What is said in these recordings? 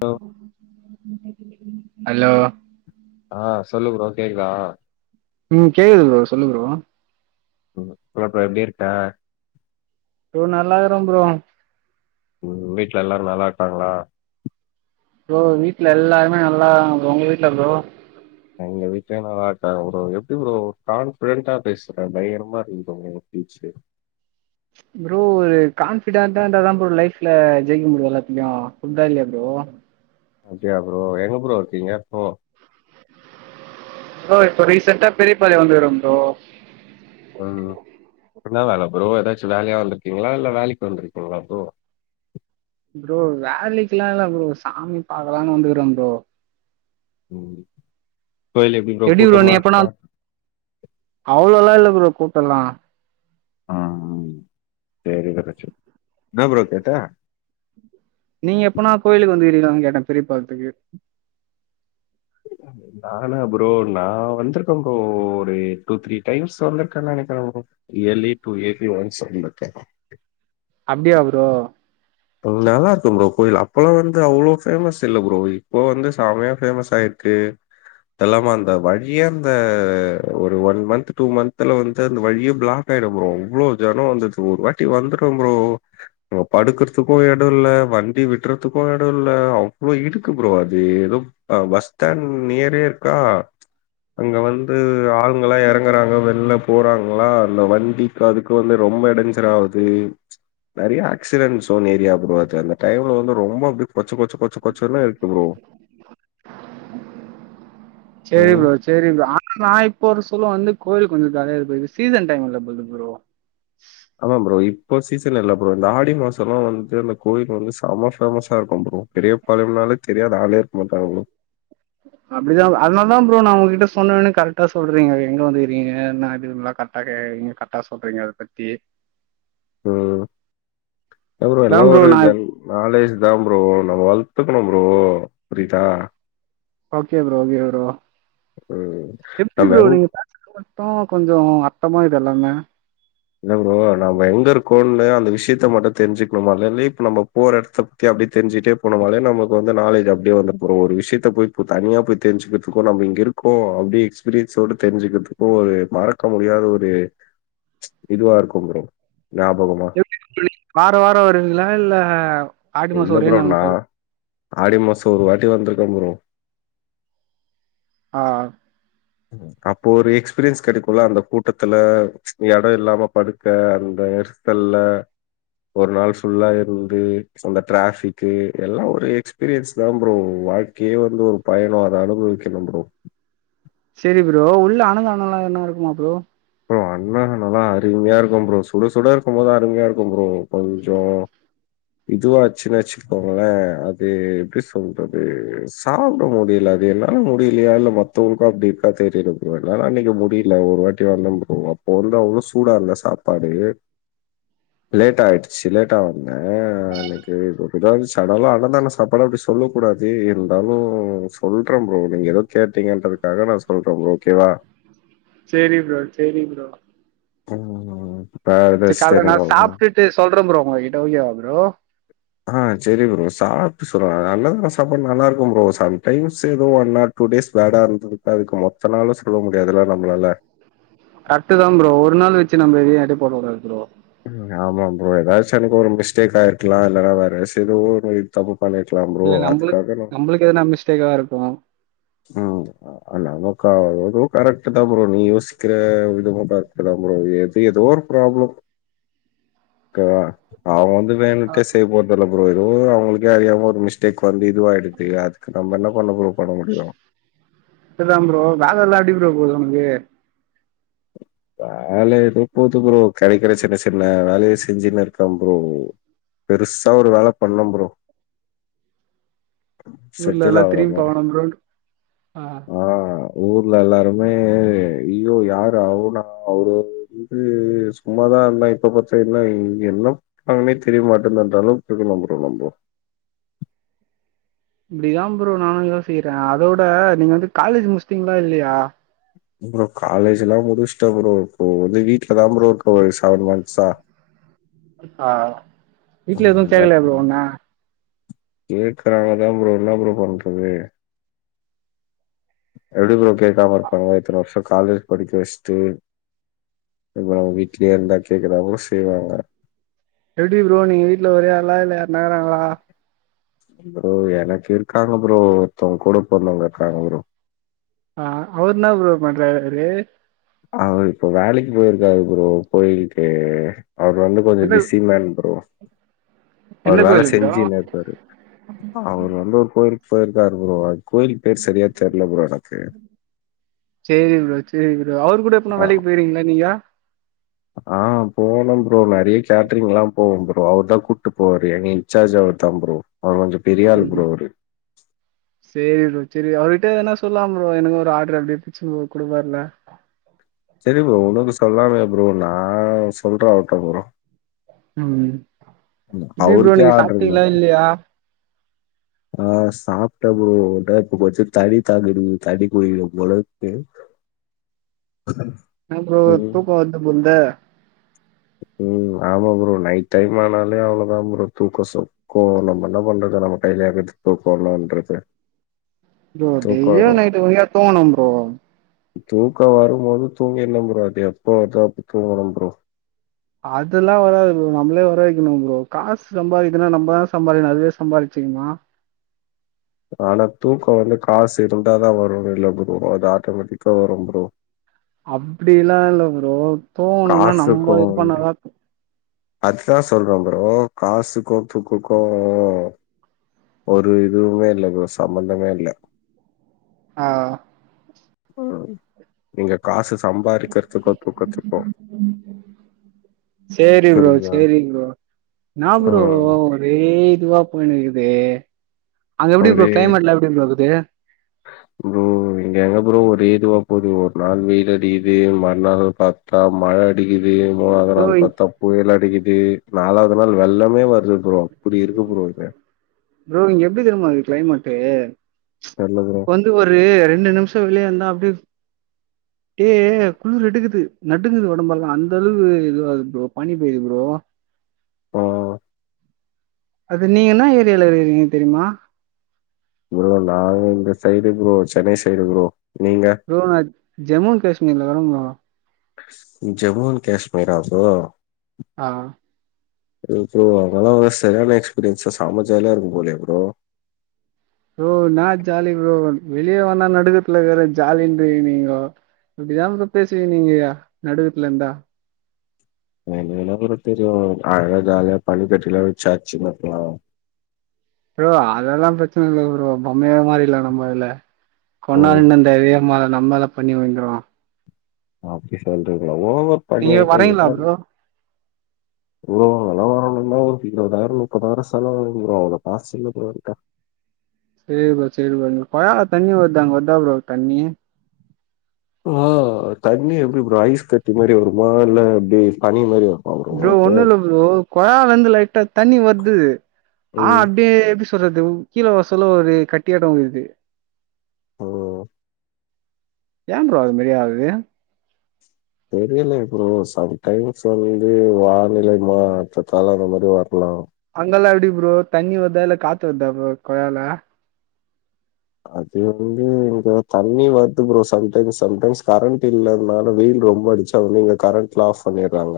Hello hello ஆ சொல்லு bro கேக்குதா ம் கேக்குது ப்ரோ சொல்லு ப்ரோ ம் அப்றம் எப்டி இருக்க? இவோ நல்லான் இருக்கறன் ப்ரோ ம் வீட்ல எல்லாரு நல்லா இருக்காங்ளா ப்ரோ வீட்ல எல்லாருமே நல்லாங்க ப்ரோ ‌ உங்க வீட்ல ப்ரோ எங்க வீட்ல நல்லா இருக்காங்க ப்ரோ எப்டி ப்ரோ ஒரு கான்பிடென்டா பேசுற பயங்கரமா இருக்கு ப்ரோ உங்களோட பீச்சு ப்ரோ ஒரு கான்ஃபிடென்டா இந்தான் ப்ரோ லைஃப்ல ஜெயிக்க முடியு எல்லாத்துலையு புர்தா இல்லயா ப்ரோ அப்டியா ப்ரோ எங்க ப்ரோ இருக்கீங்க இப்போ? ப்ரோ இப்போ ரீசன்டா பெரியப்பாளையோ வந்து இருக்கன் ப்ரோ ம் என்ன வேல ப்ரோ எதாச்சு வேலையா வந்திருக்கீங்களா இல்ல வேலைக்கு வந்துருக்கீங்களா ப்ரோ ப்ரோ வேலைக்கல்லா இல்ல ப்ரோ சாமி பாக்கலான்னு வந்திருக்கிறன் ப்ரோ ம் கோயில் எப்டி ப்ரோ நீ கூட்டமா அப்பனா இருக்கா அவ்ளல்லா இல்ல ப்ரோ கூட்டோ எல்லா ஆ ஆ சேரி வரச்ச என்ன ப்ரோ கேட்ட? நீங்க எப்பனா கோயிலுக்கு வந்துருகீங்கலான்னு கேட்டன் பேரிய பால்த்துக்கு [unintelligible] ப்ரோ நானா ப்ரோ நான் வந்திருக்கன் ப்ரோ ஒரு டூ த்ரீ டைம்ஸ் வந்திருக்கன்னு நெனைக்கறன் bro yearly two AC once வந்திருக்கன் அப்டியா ப்ரோ அது நல்லா இருக்கும் ப்ரோ கோயில் அப்பல்லா வந்து அவ்ளோ ஃபேமஸ் இல்ல ப்ரோ இப்போ வந்து செமயா ஃபேமஸ் ஆயிரு க்கு அதில்லாம அந்த வழியே அந்த ஒரு ஒன் மந்த்து டூ மந்த்துல வந்து அந்த வழியே பிளா க் ஆயிடும் ப்ரோ அவ்ளோ ஜனோ வந்துருச்சு ஒரு வாட்டி வந்துரும் ப்ரோ நம்ம படுக்க றதுக்கு எடோ இல்ல வண்டி விடறதுக்கு எடோ இல்ல அவ்ளோ எதுக்கு ப்ரோ அது எதோ அ பஸ் ஸ்டாண்ட் நியரே இருக்கா அங்க வந்து ஆளுங்கல்லா எறங்கறாங்க வெளில போறாங்ளா அந்த வண்டி அதுக்கு வந்து ரொம்ப இடஞ்சலாவுது நெறையா ஆக்சிடென்ட்ஸ் ஸோன் ஏரியா ப்ரோ அது அந்த டைம்ல வந்து ரொம்ப அப்டி கொச்ச கொச்ச கொச்சன்னு இருக்கு ப்ரோ சேரி ம். ப்ரோ சேரி ப்ரோ ஆனா நான் இப்போ ஒரு சூலம் வந்து கோயில் கொஞ்சோ காலியா இருக்கு இது சீசன் டைம் இல்ல வந்து ப்ரோ ஆமா ப்ரோ இப்போ சீசன் இல்ல ப்ரோ இந்த ஆடி மாசோ எல்லா வந்துட்டு அந்த கோயிலு செம ஃபேமஸா இருக்கும் ப்ரோ பெரியபாளையம்னாலே தெரியாத ஆளே இருக்க மாட்டாங்க ப்ரோ அப்டிதான் அதனாலதான் ப்ரோ நான் உங்க கிட்ட சொன்ன ஒன்னே கரெக்டா சொல்றீங்க எங்க வந்துருக்கீங்க என்ன ஏதுனல்லா கரெ க்டா நீங்க கரெக்ட்டா சொல்றீங்க அத பத்தி ம் இல்ல ப்ரோ எல்ல தான் ஒரு நான் ஜென் நாலேஜ்தான் ப்ரோ நம்ம வள்த்துக்கணும் ப்ரோ புரிதா ஓகே ப்ரோ ஓகே ப்ரோ ம். எப்டி நம்ம ப்ரோ எங் நீங்க மட்டு கொஞ்சோ அர்த்தமா இதெல்லாமே இல்ல ப்ரோ நம்ம எங்க இருக்கோன்னு அந்த விஷியத்த மட்டு தெரிஞ்சுக்கனு மொதல்லயே இப்ப நம்ப போற எடத் த அப்டி தெரிஞ்சுகிட்டே போனம்னாலே நமக்கு வந்து நாலேஜ் அப்டியேவந்துரு ப்ரோ ஒரு விஷ்யத்த போய் தனியா போய் தெரிஞ்சுக்கறதுக்கு நம்ம இங்க இரு க்கு அப்டி எக்ஸ்பீரியன்ஸ்னோட தெரிஞ்சுக்கறதுக்கு ஒரு மறக்க முடியாத ஒரு இதுவா இருக்கும் ப்ரோ ஞாபகமா வார வார வரிவிங்களா இல்ல ஆடி மாசம் இல்ல ஒரே ப்ரோ நாள் நா மட்டும் வருவீங்களா? ஆடி மாசம் ஒரு வாட்டி வந்திருக்க ப்ரோ ஆ அப்போ ஒரு எக்ஸ்பீரியன்ஸ் கேடைக்கும்ல அந்த கூட்டத்துல இடம் இல்லாம படுக்க அந்த தல்லா ஓரு நாள் ஃபுல்லா இருந்து அந்த ட்டிராப்பிக்கு எல்லா ஒரு எக்ஸ்பீரியன்ஸ் தா ப்ரோ வா [unintelligible] வந்து ஒரு பயணம் அத அனுபவிக்கணு ப்ரோ சேரி ப்ரோ உள்ள அன்னதானமேல்லா என்ன இருக்குமா ப்ரோ [unintelligible] எல்லா நல்லா அருமையா இருக்கு ப்ரோ சுட சுட இருக்கு போது அருமையா இருக்கு ப்ரோம் கொஞ்சோ இதுவ ஆச்சுன்ன வச்சுக்கோங்களே அது எப்டி சொல்றது சாப்பிட முடியல அது என்னால முடியலயா இல்ல மத்தவங்களுக்கு அப்டி இருக்கா தெரியல ப்ரோ அன்னைக்கு முடியல ஒருவாட்டி [unintelligible] ப்ரோ அப்போ வந்து அவ்வளவு சூடா இல்ல சாப்பாடு லேடா ஆயிடுச்சு லேட்டா வந்தே அன்னைக்கி ஒரு இத சடனா அன்னதான சாப்பாடே [unintelligible] சொல்ல கூடாது இருந்தாலு சொல்றே ப்ரோ நீங்க ஏதோ கேட்டீங்கன்றதுக்காக நா சொல்றே ப்ரோ ஓகேவா சேரி ப்ரோ சேரி ப்ரோ [unintelligible] சேர் சொல்றே ப்ரோ உங்க கிட்ட ஓகே ப்ரோ ஆ சேரி ப்ரோ சாப்பிட்டு சொல் அன்னதான சாப்பாடு நல்லா இருக்கு ப்ரோ சம்டைம்ஸ் ஏதோ [unintelligible] டூ டேஸ் பேடா இருந்ததுக்கு அது மத்த நாளு சொல்ல முடியாதுல்லா நம்மளால கரேட்டு தா ப்ரோ ஒரு நாள் வச்சு நம்ம எதையு எட போட கூடாது ப்ரோ ஆமா ப்ரோ ஏதாச்சு அனேக்கிகு ஒரு மிஸ்டேக் ஆயிருக்கலா இல்லன்னா வேற இதுவு தப்பு பண்ணிர்க்கலா இல்ல நம்மளுக்கு நம்மளுக்கு எதனா மிஸ்டேக்கா இருக்கு ம் அ நமக்காக கரெக்ட் தா ப்ரோ நீ யோசிக்கிற விதமா கரெக்ட் தா ப்ரோ எது ஏதோ பிராபல அ அவ வந்து ஆ, வேணுட்டு செய்ய போற இல்ல ப்ரோ அவங்கக்கே அறியாம ஒரு மிஸ்டேக் வந்து இதுவ ஆயிடுதுக்கு அதுக்கு நம்ம என்ன பண்ண பரோ இதான் ப்ரோ வேல எல்லா எப்டி ப்ரோ போது உனக்கு வேலை எதோ போது ப்ரோ கேடக்கிற சின்ன சின்ன வேலயை செஞ்சுன்னு இருக்கான் ப்ரோ பெருசா ஒரு வேல பண்ணே ப்ரோ ஊர்ல செட்டில் எல்லா ஆவுற திரும்பி மாரி பாக்கணு ப்ரோ ஆ ஊர்ல எல்லாருமே ஐயோ யாரு அவனா அவரு ம் ம் சும்மாதா பாத்தீங்கன்னா எண்ண அவங்கனே தெரிய மாட்டேன்னுன்றாலும் புது நம்பர் ப்ரோ இப்டிதா ப்ரோ நானு யோசிகிறே அதோட நீங்க வந்து காலேஜ் முடிச்சிட்டீங்களா இல்லயா அப்புறோ காலேஜ் எல்லா முடிச்சிட்டே ப்ரோ இப்போ வந்து வீட்டுல தா ப்ரோ இருக்கே ஒரு செவன் மந்ஸ்ஸா ஆ வீட்ல எதுவு கேக்கலையா ப்ரோ உன்ன கேக்குறாங்க தா ப்ரோ என்னா தா ப்ரோ பண்றது எப்டி ப்ரோ கேட்காம இருப்பாங்க இத்தனை வருஷ காலேஜ் படிக்க வச்சுட்டு அப்றோ வீட்ல இருந்தா கேக்கதானே செய்வாங்க எப்டி ப்ரோ நீங்க வீட்டுல ஒரே ஆளா இல்ல யார் நா இருங்களா ப்ரோ எனக்கு இருக்காங்க ப்ரோ ஒத்தவங்க கூட போறந்தவங்க இருக்காங்க ப்ரோ ஆ அவரு என்ன ப்ரோ பண்றாறு அவரு இப்போ வேலேக்கு போயிருக்காரு ப்ரோ போயிட்டு அவர் வந்து கொஞ்சோ எந்த பிஸிமோன் ப்ரோ அவர் எந்த வேலை கோயில் ப்ரோ செஞ்சினேருப்பாரு அவரு வந்து ஒரு கோயிலுக்கு போயிருக்காரு ப்ரோ அது கோயிலுக்கு பேர் சரியா தெர்ல ப்ரோ எனக்கு சேரி ப்ரோ சேரி ப்ரோ அவரு கூட எப்பனா ஆ வேலைக்கு போயிருக்கிங்ளா நீங்க ஆ போனோ ப்ரோ நெறைய கேட்ரிங்லா போவோ ப்ரோ அவர்தா கூப்ட்டு போவாரு எங்க இன்சார்ஜ் அவர் தா ப்ரோ அவர் கொஞ்சோ பெரியாளு ம் ப்ரோ அவுரு சேரி ப்ரோ சேரி அவர்கிட்ட எதனா சொல்லா ப்ரோ எனக்கு ஒரு ஆட்ரு அப்டே புடிச்சு போ குடுப்பாருல செரி ப்ரோ உனக்கு சொல்லாமயா ப்ரோ நா சொல்றே அவர்ட்ட ப்ரோ ம் எப்டி ப்ரோ அவருக்கே நீங்க ஆர்டர் இல்ல சாப்டிங்ளா இல்லயா ஆ சாப்ட்டே ப்ரோ இப்ப கொஞ்ச தண்ணி தாகோ எடுக்குது தண்ணி குடிக்குனு போல இருக்கு இன்ன ப்ரோ ம் தூக்கோ [unintelligible] ம் ஆமா ப்ரோ நைட் டைம் ஆனாலே அவ்ளோதா ப்ரோ தூக்கோ சொக் கோ நம்ம என்ன பண்றது நம்ம கைலா இருக்கு தூக்கோ வர்ணுன்றது ப்ரோ டெய்லியு நைட்டு [inaudible] தூங்கணு ப்ரோ தூக்கோ வரும்போது தூங்கின்னு ப்ரோ அது எப்ப வருதோ அப்ப தூங்கனு ப்ரோ அதுல்லா வராது ப்ரோ நம்ளே வர வைக்கணு ப்ரோ காசு சம்பாரிக்கனுனா நம்பதா சம்பாரிக்கணு அதுவே சம்பாரிச்சிக்குமா அனால தூக்கோ வந்து காசு இருந்தாதா வருன்னு இல்ல ப்ரோ அது ஆட்டோமேட்டிக்கா வரும் ப்ரோ அப்டி எல்லா இல்ல ப்ரோ தூங்குணுனா நம்ப இது பண்ணா தா அதுதா சொல்றோ ப்ரோ காசுக்கு தூக்குக்கு ஒரு இதுவுமே இல்ல இப்ப சம்மந்தமே இல்ல ஆ ம் நீங்க காசு சம்பாரிக்கறத்துக்கு தூக்கத்துக்கு சேரி ப்ரோ சேரி ப்ரோ இன்னா ப்ரோ ம். ஒரே இதுவா போய்னுக்குது அங்க எப்டி ப்ரோ ஒரே கிளைமட்ல எப்டி ப்ரோ இருக்குது ப்ரோ இங்க எங்க ப்ரோ ஒரே இதுவா போது ஒரு நாள் வெயில் அடிக்கிது மறுநாள் பாத் த்தா மழ அடிக்குது மூணாவது ப்ரோ நாள் பாத்தா புயல் அடிக்கிது நாலாவது நாள் வெள்ளமே வருது ப்ரோ அப்டி இருக்கு ப்ரோ இங்க ப்ரோ இங்க எப்டி தெரிமா இருக்கு கிளைமேட்டு தெர்ல ப்ரோ இப்ப வந்து ஒரு ரெண்டு நிம்ஷோ வெளிய இருந்தா அப்டே டே குளிர் எடுக்குது நடுங்குது ஒடம்பெல்லா அந்த அளவு இதுவாது ப்ரோ பனி பெய்து ப்ரோ ஆ அது நீங்க என்னா ஏரியால இருக்குறீங்க தெரிமா ப்ரோ நாங்க இந்த side bro Chennai side bro நீங்க ப்ரோ நா ஜம்மு காஷ்மீர்ல இக்குற ப்ரோ ஜம்முண் காஷ்மீரா ப்ரோ ஆ ஐயோ ப்ரோ அங்கெல்லா ஒரே செரியான எக்ஸ்பீரியன்ஸா செம ஜாலியா இருக்கும் போலயே ப்ரோ ப்ரோ என்னா ஜாலி ப்ரோ வெளிய வந்தா நடுக்கத்துல இக்குறே ஜாலின்றிங்க நீங்கோ இப்டிதா ப்ரோ பேசுவீங் நீங்க நடுக்கத்துல இருந்தா எனக்கென்னா ப்ரோ தெரியு அழகா ஜாலியா பனி கட்டிலா வச்சாச்சு [unintelligible] ப்ரோ அதெல்லா பிரச்சன இல்ல ப்ரோ பொம்மையா மாரில்லா நம்ம அதுல ஓ கொன்னா [unintelligible] [unintelligible] நம்மள பனி விழுந்துரு ஓ அப்டி சொல்றீங்களா ஓவர் பனி நீங்க ஆயிட்டா வரீங்களா எதா ப்ரோ ப்ரோ அங்கலா வரணும்னா ஒரு இருவதாயிரோ முப்பதாயிரோ செலவாகு ப்ரோ அவ்ளோ காசு இல்ல ப்ரோ என்ட்ட சேரி ப்ரோ சேரி ப்ரோ கொளால தண்ணி வருது அங்க வருதா ப்ரோ தண்ணி ஆ தண்ணி எப்டி ப்ரோ ஐஸ் கட்டி மாரி வருமா இல்ல எப்டி பனி மாரி வரு ப்ரோ ஒண்ணு இல்ல ப்ரோ கொழாலந்து லைட்டா தண்ணி வருது ஆ ம் அப்டியே சொல்றது கீழ வசல ஒரு கட்டியாட்டோ வருது ஓஹ் ஏ ப்ரோ அது மாரி ஆவுது தெரியலயே ப்ரோ சம்டைம்ஸ் வந்து வானிலை மாற்றத்தால அது மாரி வரலா அங்கல்லா எப்டி ப்ரோ தண்ணி வர்தா இல்ல காத்து வர்தா ப்ரோ கொழால அது வந்து இங்க தண்ணி வருது ப்ரோ சம்டைம்ஸ் சம்டைம்ஸ் கரண்ட் இல்லதுனால வெயில் ரொம்ப அடிச்சு இங்க வந்து கரண்ட்லா ஆஃப் பண்ணிறாங்க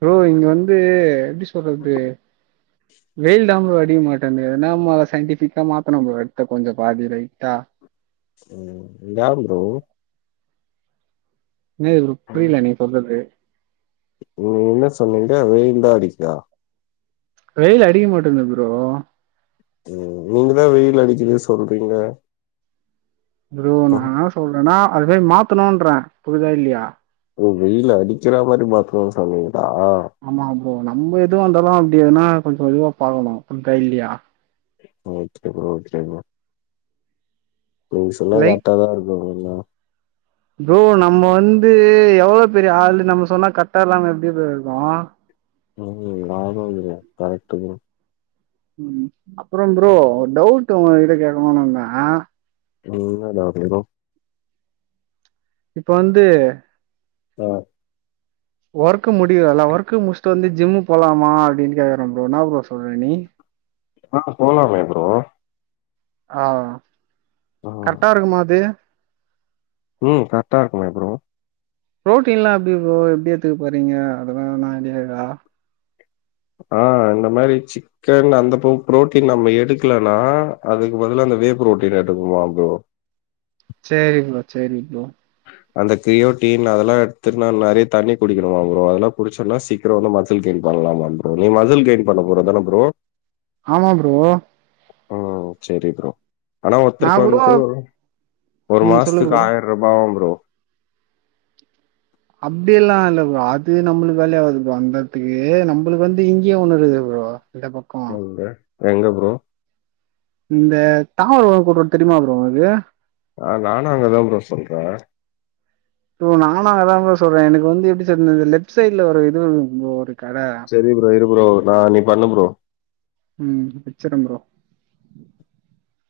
ப்ரோ இங்க வந்து எப்டி சொல்றது வெயில்தா ப்ரோ அடிக்க மாட்டேந்து எதுனா நம்மோ சயின்டிஃபிக்கா மாத்தண்ணோ ப்ரோ எடுத்து கொஞ்சோ பாதி ரைட்டா ஓ ஏ ப்ரோ இன்னாது ப்ரோ புரில நீங்க சொல்றது நீ என்ன சொன்னீங்க வெயில் தா அடிக்கு வெயில் அடிக்க மாட்டேந்து ப்ரோ ம் நீங்க தா வெயில் அடிக்குது சொல்றீங்க ப்ரோ நா இன்னா சொல்றேன்னா அது போய் மாத்தணுன்றே புரிதா இல்லயா ஓ வெயில் அடிக்கிற மாரி மாத்தனுன்னு சொன்னிங்ளா ஆமா ப்ரோ நம்ம எதுவாந்தாலு அப்டி எதுனா கொஞ்சோ இதுவா பாக்கனு புரிதா இல்லயா ஓகே ப்ரோ ஓகே ப்ரோ நீங்க சொன்னா லைக் கரெக்டா தா இருக்கு எல்லா ப்ரோ நம்ம வந்து எவ்ளோ பெரிய ஆளு நம்ம சொன்னா கரட்டா இல்லாம எப்டி ப்ரோ இருக்கு ம் ஆமா ப்ரோ கரெக்ட்டு ப்ரோ ம் அப்றோ ப்ரோ ஒரு டவுட் உங்ககிட்ட கேக்கனுன்னு இருந்தே என்ன டவுட்டு ப்ரோ இப்ப வந்து அஹ் ஒர்க்கு முடியுல்ல ஒர்க்கு முடிச்ட்டு வந்து ஜிம்மு போலாமா அப்டின்னு கேக்குறே ப்ரோ இன்னா ப்ரோ சொல்ற நீ அ போலாமே ப்ரோ அ ஆ கரெக்டா இருக்குமா அது ம் கரெக்டா இருக்குமே ப்ரோ ப்ரோட்டீன்லா எப்டி ப்ரோ எப்டி எத்துக்க போறீங்க அதலா எதனா ஐடியா இருக்கா அ இந்த மாரி சிக் கன் அந்த ப்ரோட்டீன் நம்ம எடுக்கலனா அதுக்கு பதிலா அந்த வே ப்ரோட்டீன் எடுக்கன்னுமா ப்ரோ சேரி ப்ரோ சேரி ப்ரோ அந்த கிரியோடீன் அதெல்லா எடுத்துன்னு நெறைய தண்ணி குடிக்கணும்மா ப்ரோ அதெல்லா குடிச்சோன்னா சீக் க்ரோ வந்து மசில் கெயின் பண்ணலாமா ப்ரோ நீ மசில் கெயின் பண்ண போற தான ப்ரோ ஆமா ப்ரோ ம் சேரி ப்ரோ ஆனா நா ஒருத்தருக்கு கூட வந்து ஒரு ம் சொல்லு மாசத்துக்கு ப்ரோ ஆயி ருபாவா ப்ரோ அப்டில்லா இல்ல ப்ரோ அது நம்மளுக்கு வேலையாவாது ப்ரோ அந்தத்துக்கு நம்மளுக்கு வந்து இங்கேயே ஒன்னு இருக்குதே ப்ரோ இந்தப் பக்கோ [unintelligible] ப்ரோ எங்க ப்ரோ இந்த தாம்பரம் கூட் ரோடு தெரியுமா ப்ரோ உங்களுக்கு அ நானு அங்கதா ப்ரோ சொல்ற ப்ரோ நானு அங்கதா ப்ரோ சொல்ற எனக்கு வந்து எப்டி சொல்றது லெஃப்ட் சைடுல ஒரு இது இருக்கு ப்ரோ ஒரு கட செரி ப்ரோ இரு ப்ரோ நா நீ பண்ணு ப்ரோ ம் வெச்சிட்ற ப்ரோ